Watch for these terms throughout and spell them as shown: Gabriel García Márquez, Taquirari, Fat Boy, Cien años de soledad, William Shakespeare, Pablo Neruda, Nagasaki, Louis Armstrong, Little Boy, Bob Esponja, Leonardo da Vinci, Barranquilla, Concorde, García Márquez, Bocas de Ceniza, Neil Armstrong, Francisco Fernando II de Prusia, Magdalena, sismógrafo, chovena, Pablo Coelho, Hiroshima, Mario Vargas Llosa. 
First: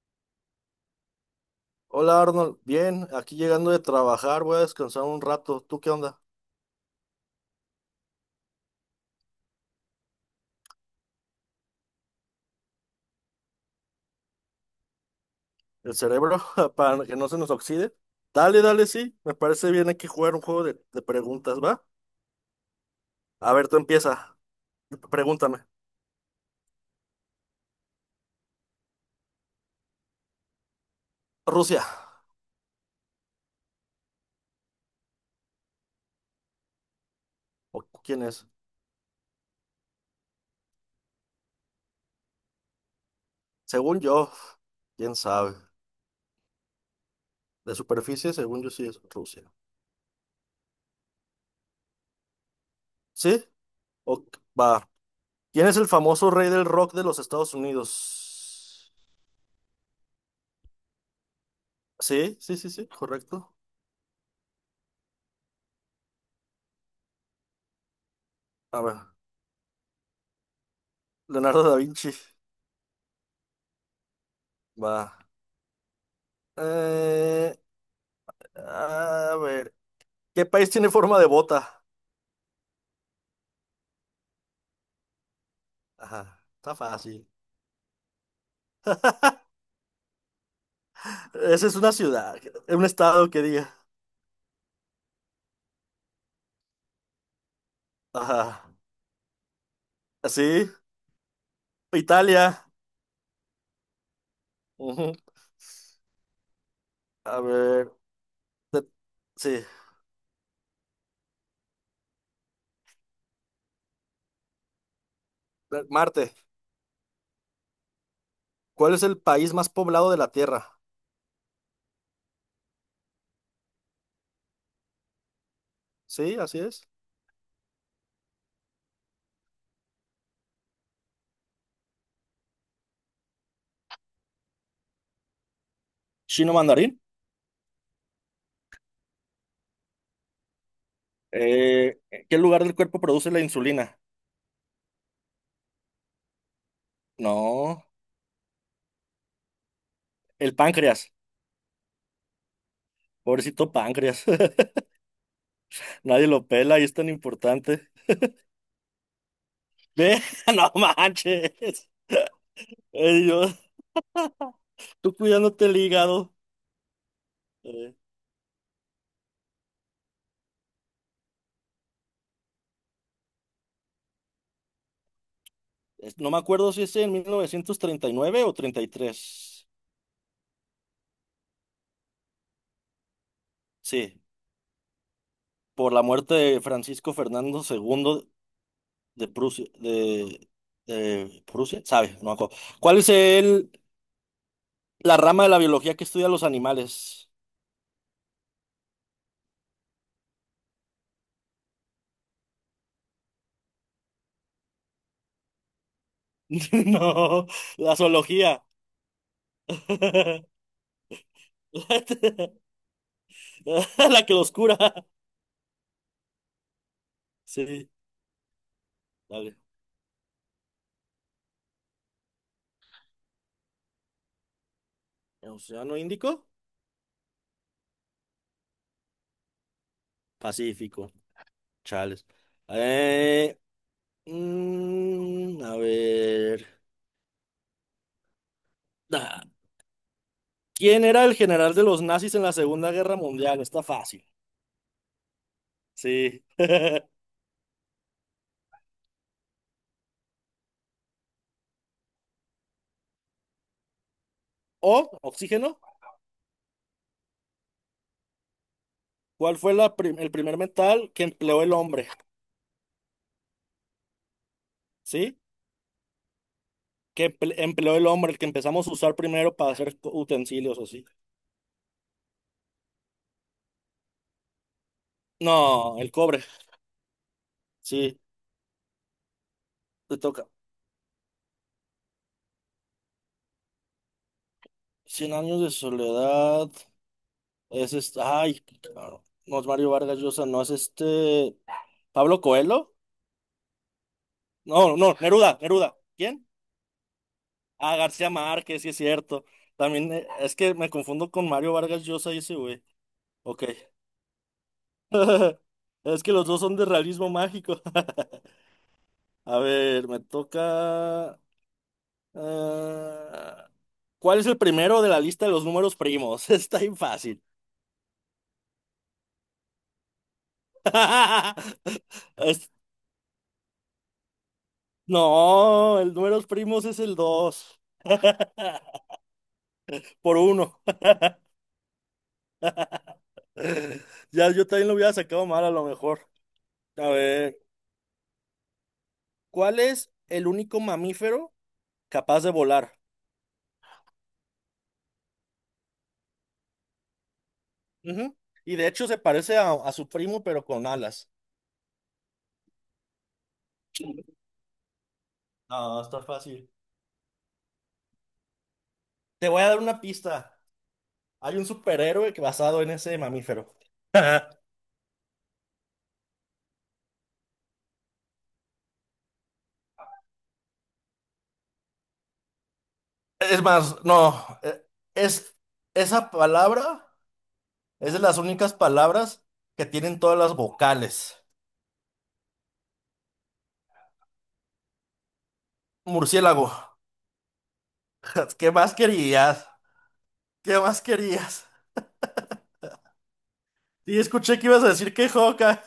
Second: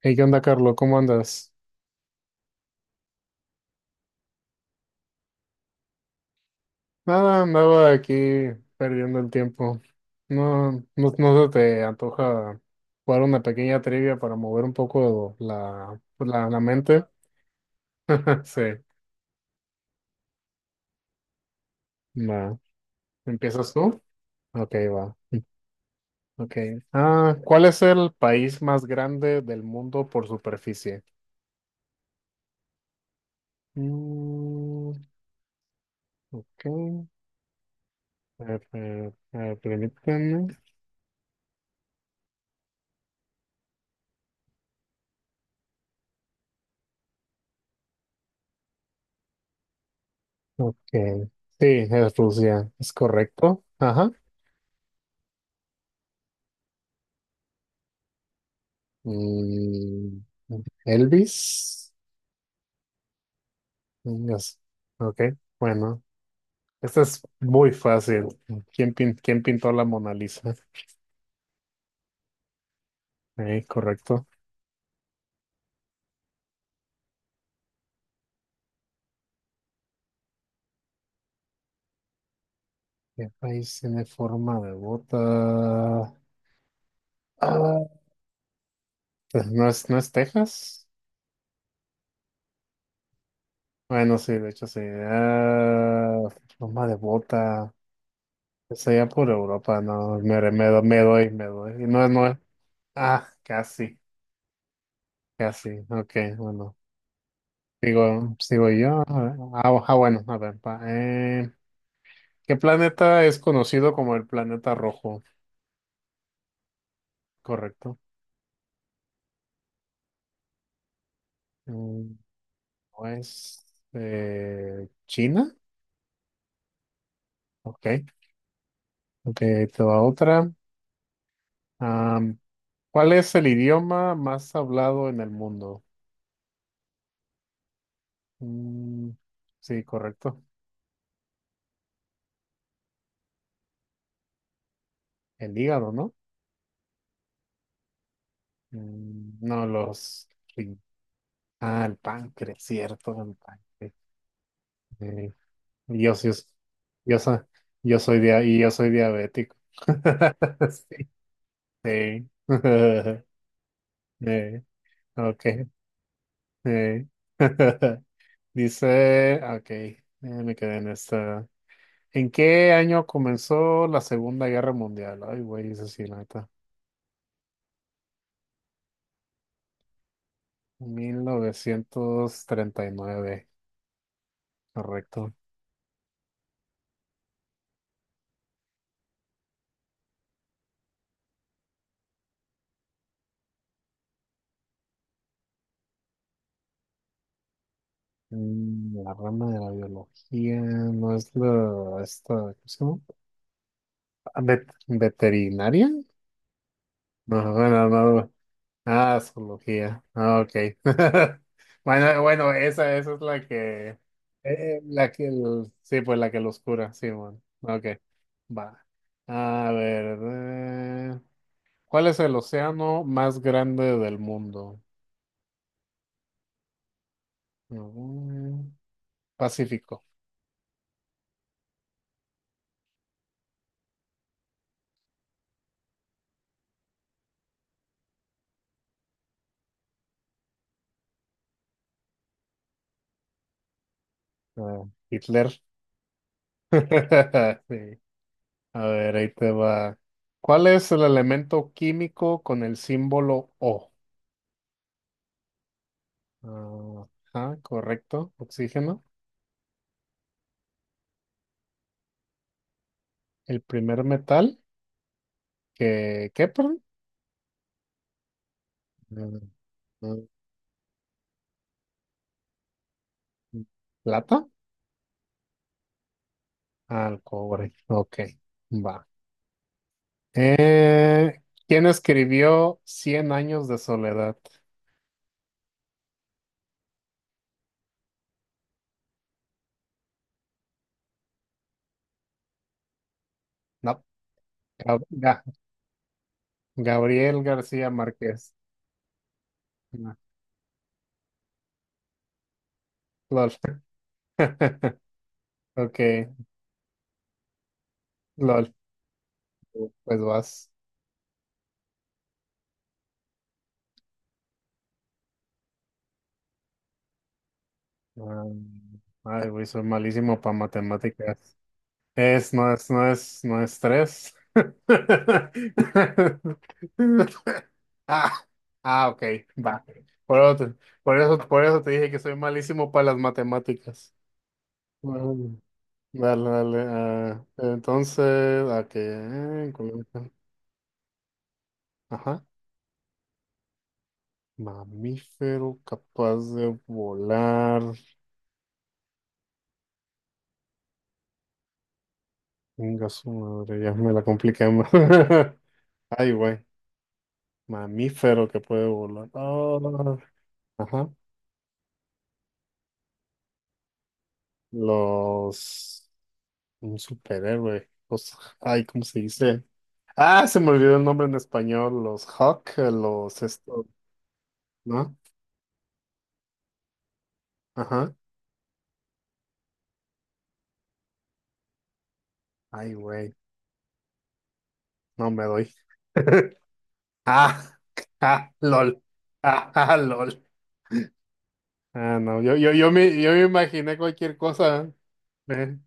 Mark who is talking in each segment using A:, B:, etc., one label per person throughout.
A: Hey, ¿qué onda, Carlos? ¿Cómo andas?
B: Hola Arnold, bien, aquí llegando de trabajar, voy a descansar un rato. ¿Tú qué onda?
A: Nada, andaba aquí perdiendo el tiempo. No, no, no se te antoja jugar una pequeña trivia para mover un poco
B: ¿El
A: la,
B: cerebro?
A: la, la
B: Para
A: mente.
B: que no se nos oxide. Dale,
A: Sí,
B: dale, sí, me parece bien aquí jugar un juego de preguntas, ¿va?
A: va.
B: A ver,
A: ¿Empiezas
B: tú
A: tú?
B: empieza,
A: Ok, va.
B: pregúntame.
A: Ok. ¿Cuál es el país más grande del mundo por superficie?
B: Rusia,
A: Mm, ok.
B: ¿o quién
A: A
B: es?
A: ver, permíteme.
B: Según yo, quién sabe. De superficie, según yo sí es Rusia.
A: Ok. Sí, es Rusia. Es
B: ¿Sí?
A: correcto. Ajá.
B: O, va. ¿Quién es el famoso rey del rock de los Estados Unidos?
A: Mm, Elvis.
B: Sí, sí, sí, sí, correcto.
A: Yes. Ok, bueno. Esta es muy fácil.
B: A
A: ¿Quién,
B: ver,
A: pin- quién pintó la Mona Lisa?
B: Leonardo da Vinci.
A: Correcto.
B: Va. Eh, A ver, ¿qué país tiene forma de bota?
A: ¿Qué país tiene forma de bota?
B: Ajá, está fácil.
A: Ah, pues, ¿no es Texas?
B: Esa es una ciudad, un estado que diga.
A: Bueno, sí, de hecho sí. Forma de bota.
B: Ajá,
A: Es allá por Europa, no,
B: así,
A: me doy, me doy. No, no,
B: Italia.
A: casi,
B: Ujú.
A: casi. Ok, bueno.
B: A ver,
A: Digo, sigo
B: de-
A: yo. A ver,
B: sí,
A: Bueno, a ver. ¿Qué planeta es conocido como el planeta rojo?
B: Marte.
A: Correcto.
B: ¿Cuál es el país más poblado de la Tierra?
A: Mm, ¿No es China?
B: Sí, así es.
A: Ok. Ok, ahí te va otra. Am, ¿Cuál es el idioma más hablado en el mundo?
B: Chino mandarín.
A: Mm, sí, correcto.
B: Eh, ¿Qué lugar del cuerpo produce la insulina?
A: El hígado, ¿no?
B: No,
A: No,
B: el
A: sí.
B: páncreas.
A: El páncreas, cierto, el
B: Pobrecito
A: páncreas.
B: páncreas.
A: eh. Yo,
B: Nadie
A: sí-
B: lo pela y es tan
A: yo, soy,
B: importante.
A: yo soy diabético.
B: Ve, no
A: Sí.
B: manches.
A: Sí.
B: Ay, Dios.
A: Eh,
B: Tú
A: ok.
B: cuidándote el hígado.
A: eh.
B: Eh,
A: Dice, ok, me quedé en esta. ¿En qué año comenzó la Segunda Guerra Mundial? Ay, güey, eso sí, la
B: no me
A: neta.
B: acuerdo si es en 1939 o 33.
A: 1939.
B: Sí,
A: Correcto.
B: por la muerte de Francisco Fernando II de Prusia. De Prusia, sabe, no me acuerdo. ¿La rama de la biología que estudia los animales?
A: La rama de la biología no es esta, ¿cómo se llama? ¿Veterinaria?
B: No,
A: No, bueno,
B: la
A: no,
B: zoología.
A: Zoología. Ah, ok. Bueno, bueno, esa es
B: La que los cura.
A: la que, sí, pues la que los cura, sí, bueno. Ok,
B: Sí,
A: va.
B: dale.
A: A ver, ¿cuál es el océano más grande del mundo?
B: ¿El ¿Océano Índico?
A: Mm, Pacífico.
B: Pacífico. Chales. Eh, a ver. Ah, ¿Quién era el general de los nazis en la Segunda Guerra Mundial? Está fácil.
A: Ah, Hitler.
B: Sí.
A: Sí. A ver, ahí te va. ¿Cuál es el elemento químico con el símbolo O?
B: O, oxígeno.
A: Ah, ajá, correcto, oxígeno.
B: ¿Cuál fue el primer metal que empleó el hombre?
A: El primer metal
B: ¿Sí?
A: que, ¿qué, perdón?
B: Que empleó el hombre, el que empezamos a usar
A: Mm,
B: primero para hacer utensilios así.
A: mm, ¿Plata?
B: No, el cobre.
A: Al cobre.
B: Sí,
A: Ok, va.
B: te toca.
A: Eh, ¿Quién escribió Cien años de soledad?
B: Cien años de soledad. Es este. Ay, claro. No es Mario Vargas Llosa, no es este. ¿Pablo Coelho?
A: No,
B: No,
A: Gab-
B: no,
A: Ga-
B: Neruda, Neruda. ¿Quién?
A: Gabriel García
B: Ah, García
A: Márquez.
B: Márquez, sí es cierto. También
A: No,
B: es que me confundo con Mario Vargas Llosa y ese güey.
A: LOL.
B: Ok.
A: Ok,
B: Es que los dos son de realismo mágico.
A: LOL.
B: A ver,
A: Pues
B: me
A: vas.
B: toca. Ah, ¿cuál es el primero de la lista de los números primos? Está bien fácil.
A: Ah, Ay, güey, soy malísimo para matemáticas. Es,
B: Es-
A: no es, no es, no es tres.
B: no, el números primos es el dos.
A: Ah, ok, va.
B: Por
A: Por otro-
B: uno.
A: por eso te dije que soy malísimo para las matemáticas.
B: Ya yo también lo hubiera sacado
A: Bueno,
B: mal a lo mejor.
A: dale, dale.
B: A ver,
A: Entonces, ¿a qué?
B: ¿cuál es el único mamífero capaz
A: Ajá.
B: de volar?
A: Mamífero capaz de volar.
B: Ujú. Y de hecho se parece a su primo, pero con alas.
A: Venga, su madre, ya me la compliqué más.
B: Ah, está
A: Ay, güey.
B: fácil.
A: Mamífero que puede volar.
B: Te voy a dar una pista.
A: Ajá.
B: Hay un superhéroe que basado en ese mamífero.
A: Los... Un superhéroe. Ay, ¿cómo se dice? Se me olvidó el nombre en español. Los Hawk, los
B: Es
A: esto,
B: más, no,
A: ¿no?
B: es esa palabra, es
A: Ajá.
B: de las únicas palabras que tienen todas las vocales.
A: Ay, güey, no me doy.
B: Murciélago.
A: Ah,
B: ¿Qué más
A: lol.
B: querías?
A: Lol.
B: ¿Qué más querías?
A: No, yo me imaginé
B: Sí,
A: cualquier
B: escuché que ibas a
A: cosa.
B: decir que
A: Eh,
B: joca.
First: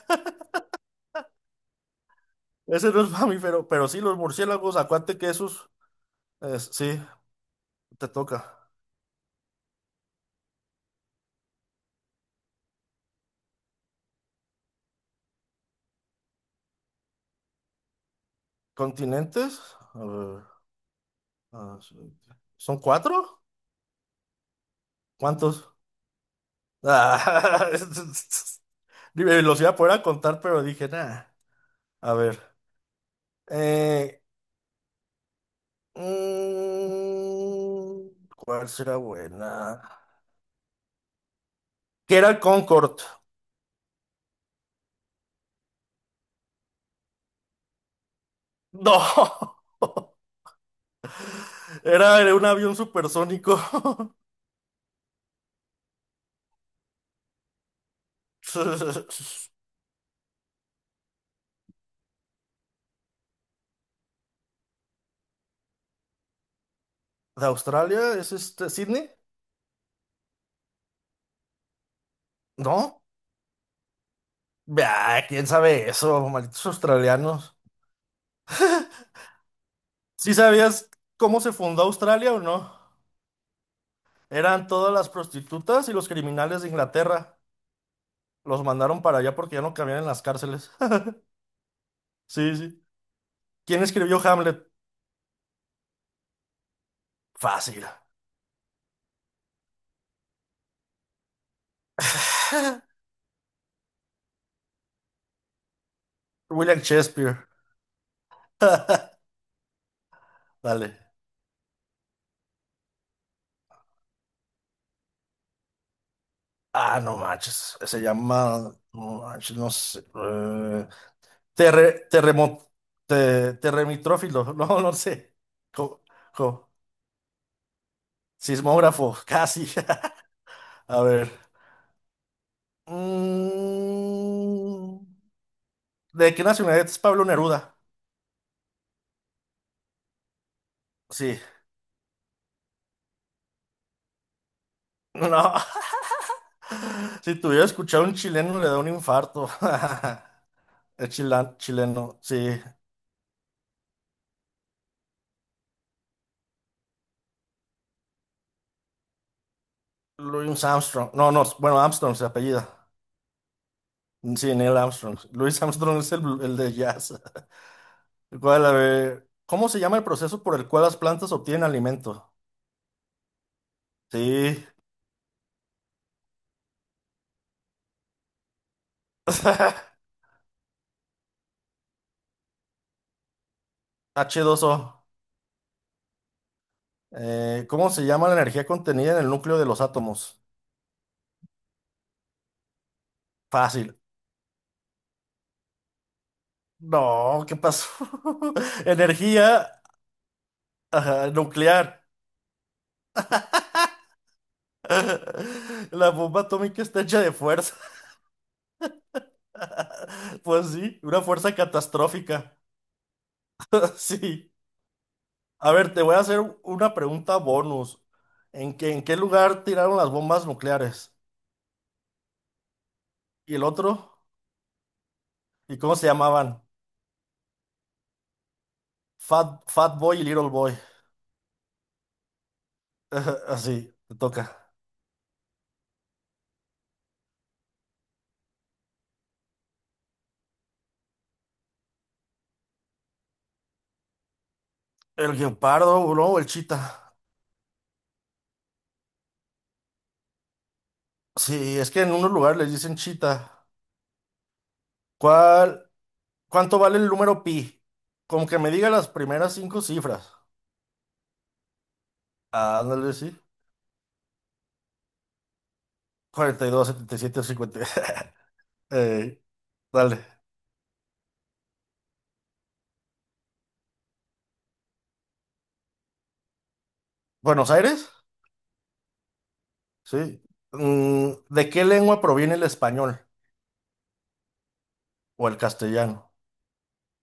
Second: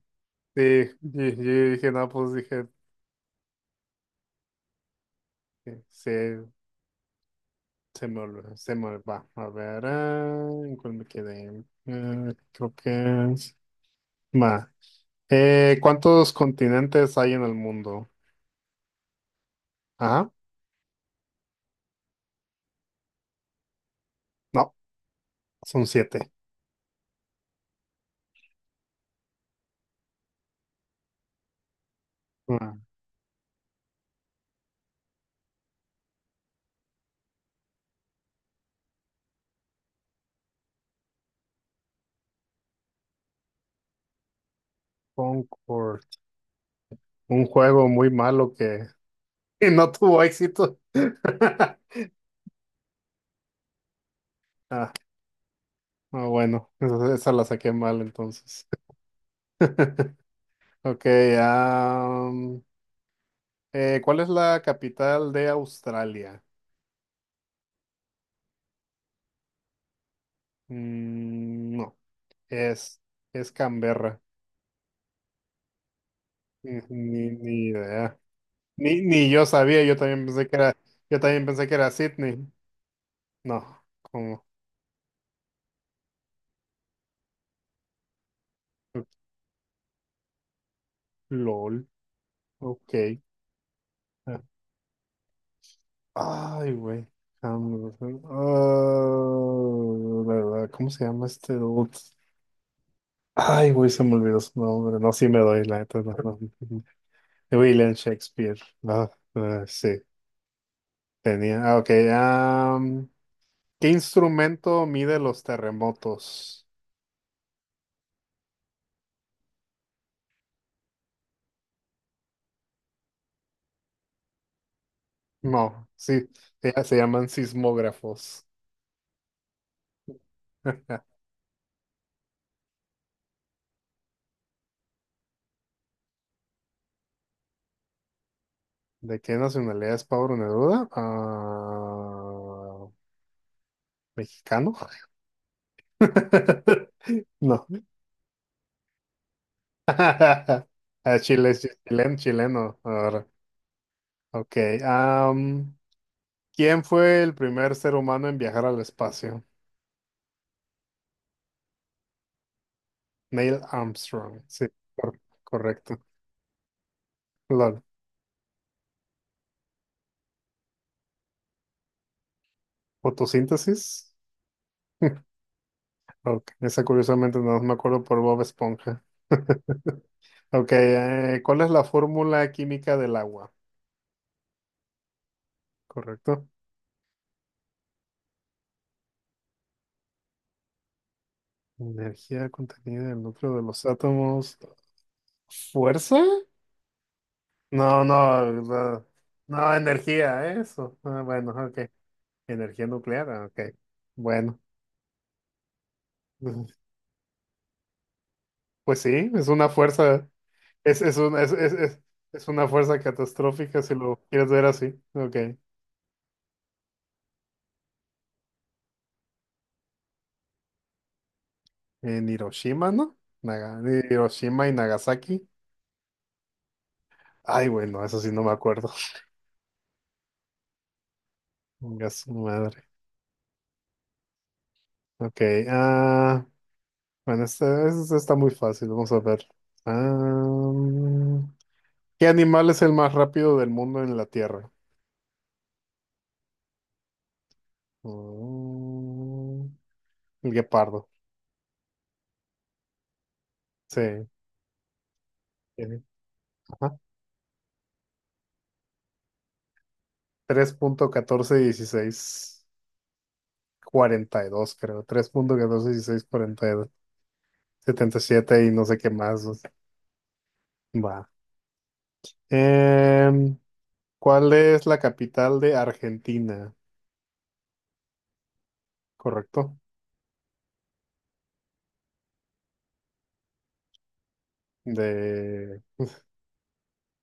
A: Sí, yo dije, no, pues dije,
B: Ese no es mamífero, pero sí, los murciélagos, acuérdate que esos,
A: eh, se,
B: sí,
A: se
B: te
A: me olvidó,
B: toca.
A: se me va. A ver, ¿en cuál me quedé? Creo que... Ma. ¿Cuántos continentes hay en el mundo?
B: ¿Continentes? A
A: Ajá.
B: ver, ah, sí. ¿Son cuatro?
A: No,
B: ¿Cuántos?
A: son siete.
B: Ah, dime, los iba a poder contar, pero dije, nada. A ver.
A: Ah,
B: eh, mm, ¿Cuál será buena? ¿Que era el Concorde?
A: Concord. Un juego muy malo que,
B: No.
A: que no tuvo éxito.
B: Era, era un avión supersónico.
A: Ah, bueno, esa la saqué mal entonces. Ok, am, ¿cuál es la capital de Australia?
B: ¿De Australia? ¿Es este Sydney?
A: No, es,
B: No.
A: es Canberra.
B: Bah, ¿quién sabe eso? Malditos
A: Ni
B: australianos.
A: idea. Ni yo sabía,
B: ¿Sí sabías
A: yo
B: cómo
A: también
B: se
A: pensé que
B: fundó
A: era
B: Australia
A: Sydney.
B: o no?
A: No, como
B: Eran todas las prostitutas y los criminales de Inglaterra. Los mandaron para allá porque ya no cabían en las cárceles.
A: LOL.
B: Sí, sí.
A: Ok.
B: ¿Quién escribió
A: Ah,
B: Hamlet?
A: ay, güey.
B: Fácil.
A: Cambio. ¿Verdad? ¿Cómo se llama este dude? Ay, güey, se me olvidó su nombre. No, sí me doy la neta. No, no.
B: William Shakespeare.
A: William Shakespeare. Ah, sí,
B: Dale.
A: tenía. Ah, ok. ¿Qué instrumento mide los terremotos?
B: Ah, no manches. Se llama. No manches, no sé. Terre- terremo- Terremitrófilo. No, no sé.
A: No,
B: Co-
A: sí,
B: co-
A: ya se llaman sismógrafos.
B: Sismógrafo, casi. A ver. Mm. ¿De qué nacionalidad es Pablo Neruda?
A: ¿De qué nacionalidad es Pablo Neruda?
B: Sí.
A: ¿Mexicano?
B: No. Si
A: No.
B: tuviera escuchado a un chileno, le da un infarto. Es
A: Chile, es
B: chileno, sí.
A: chileno. Ahora. Ok. am, ¿quién fue el primer ser humano en viajar al espacio?
B: Louis Armstrong. No, no, bueno, Armstrong se apellida.
A: Neil Armstrong.
B: Sí,
A: Sí,
B: Neil Armstrong. Louis
A: correcto.
B: Armstrong es el de jazz.
A: Lol.
B: ¿Cómo se llama el proceso por el cual las plantas obtienen alimento?
A: ¿Fotosíntesis?
B: Sí.
A: Ok, esa curiosamente no me acuerdo por Bob Esponja. Ok, ¿cuál es la fórmula química del agua?
B: H dos o.
A: ¿Correcto?
B: ¿Cómo se llama la energía contenida en el núcleo de los átomos?
A: Energía contenida en el núcleo de los
B: Fácil.
A: átomos. ¿Fuerza?
B: No, ¿qué pasó?
A: No, no, no,
B: Energía.
A: no, energía, eso.
B: Ajá,
A: Bueno, ok.
B: nuclear.
A: Energía nuclear, ok. Bueno,
B: La bomba
A: pues
B: atómica está hecha de fuerza.
A: pues sí, es una fuerza,
B: Pues sí,
A: es,
B: una
A: un-
B: fuerza
A: es
B: catastrófica.
A: una fuerza catastrófica si lo
B: Sí.
A: quieres ver así. Ok.
B: A ver, te voy a hacer una pregunta bonus. ¿En qué lugar tiraron las bombas nucleares?
A: En Hiroshima, ¿no?
B: ¿Y el
A: Naga-
B: otro?
A: Hiroshima y Nagasaki.
B: ¿Y cómo se llamaban?
A: Ay, bueno, eso sí no me acuerdo.
B: Fat Boy y Little Boy.
A: Venga, su madre.
B: Ajá, así, te toca.
A: Ok, ah, bueno, este está muy fácil, vamos a ver. Ah, ¿Qué animal es el más rápido del mundo en la Tierra?
B: El guepardo, ¿no? O el chita.
A: Mm, el guepardo.
B: Sí, es que en unos lugares les dicen chita.
A: Sí.
B: ¿Cuál?
A: tiene,
B: ¿Cuánto
A: Ajá.
B: vale el número pi? Como que me diga las primeras cinco cifras.
A: 3.1416,
B: Ah, ándale, sí.
A: 42 creo. 3.1416,
B: 42,
A: 42.
B: 77, 50.
A: 77 y dos. 77 y no sé qué
B: Eh,
A: más. O sea.
B: dale.
A: Va. Em, ¿Cuál es la capital de Argentina?
B: ¿Buenos Aires?
A: Correcto.
B: Sí. Mm, ¿de qué lengua proviene el español o el
A: De,
B: castellano?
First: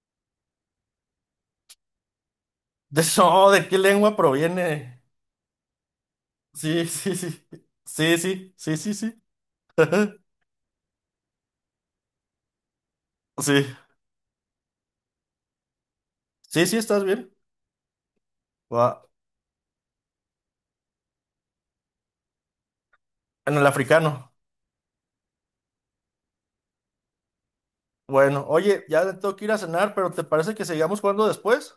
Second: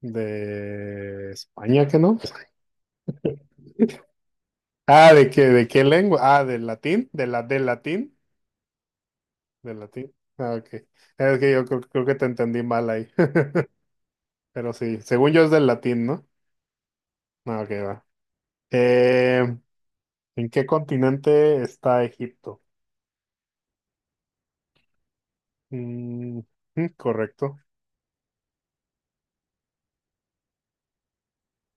A: de España, ¿que no?
B: De, no, ¿de qué lengua proviene?
A: ¿De qué lengua? Del
B: Sí,
A: latín,
B: sí, sí. Sí, sí, sí, sí, sí.
A: del latín. Ok. Es que yo creo que te entendí mal ahí.
B: Sí,
A: Pero sí, según yo es del latín, ¿no?
B: sí, sí, estás bien.
A: No, ok, va.
B: Va.
A: Eh, ¿En qué continente está Egipto?
B: En el africano.
A: Mm, correcto.
B: Bueno, oye, ya tengo que ir a cenar, pero ¿te parece que sigamos jugando después?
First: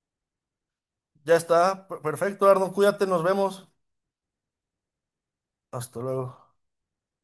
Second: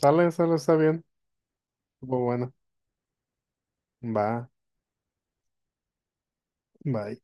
A: Sale, sale, está bien.
B: Ya está.
A: Estuvo
B: Perfecto,
A: bueno.
B: Arnold, cuídate, nos vemos.
A: Va,
B: Hasta luego.
A: va.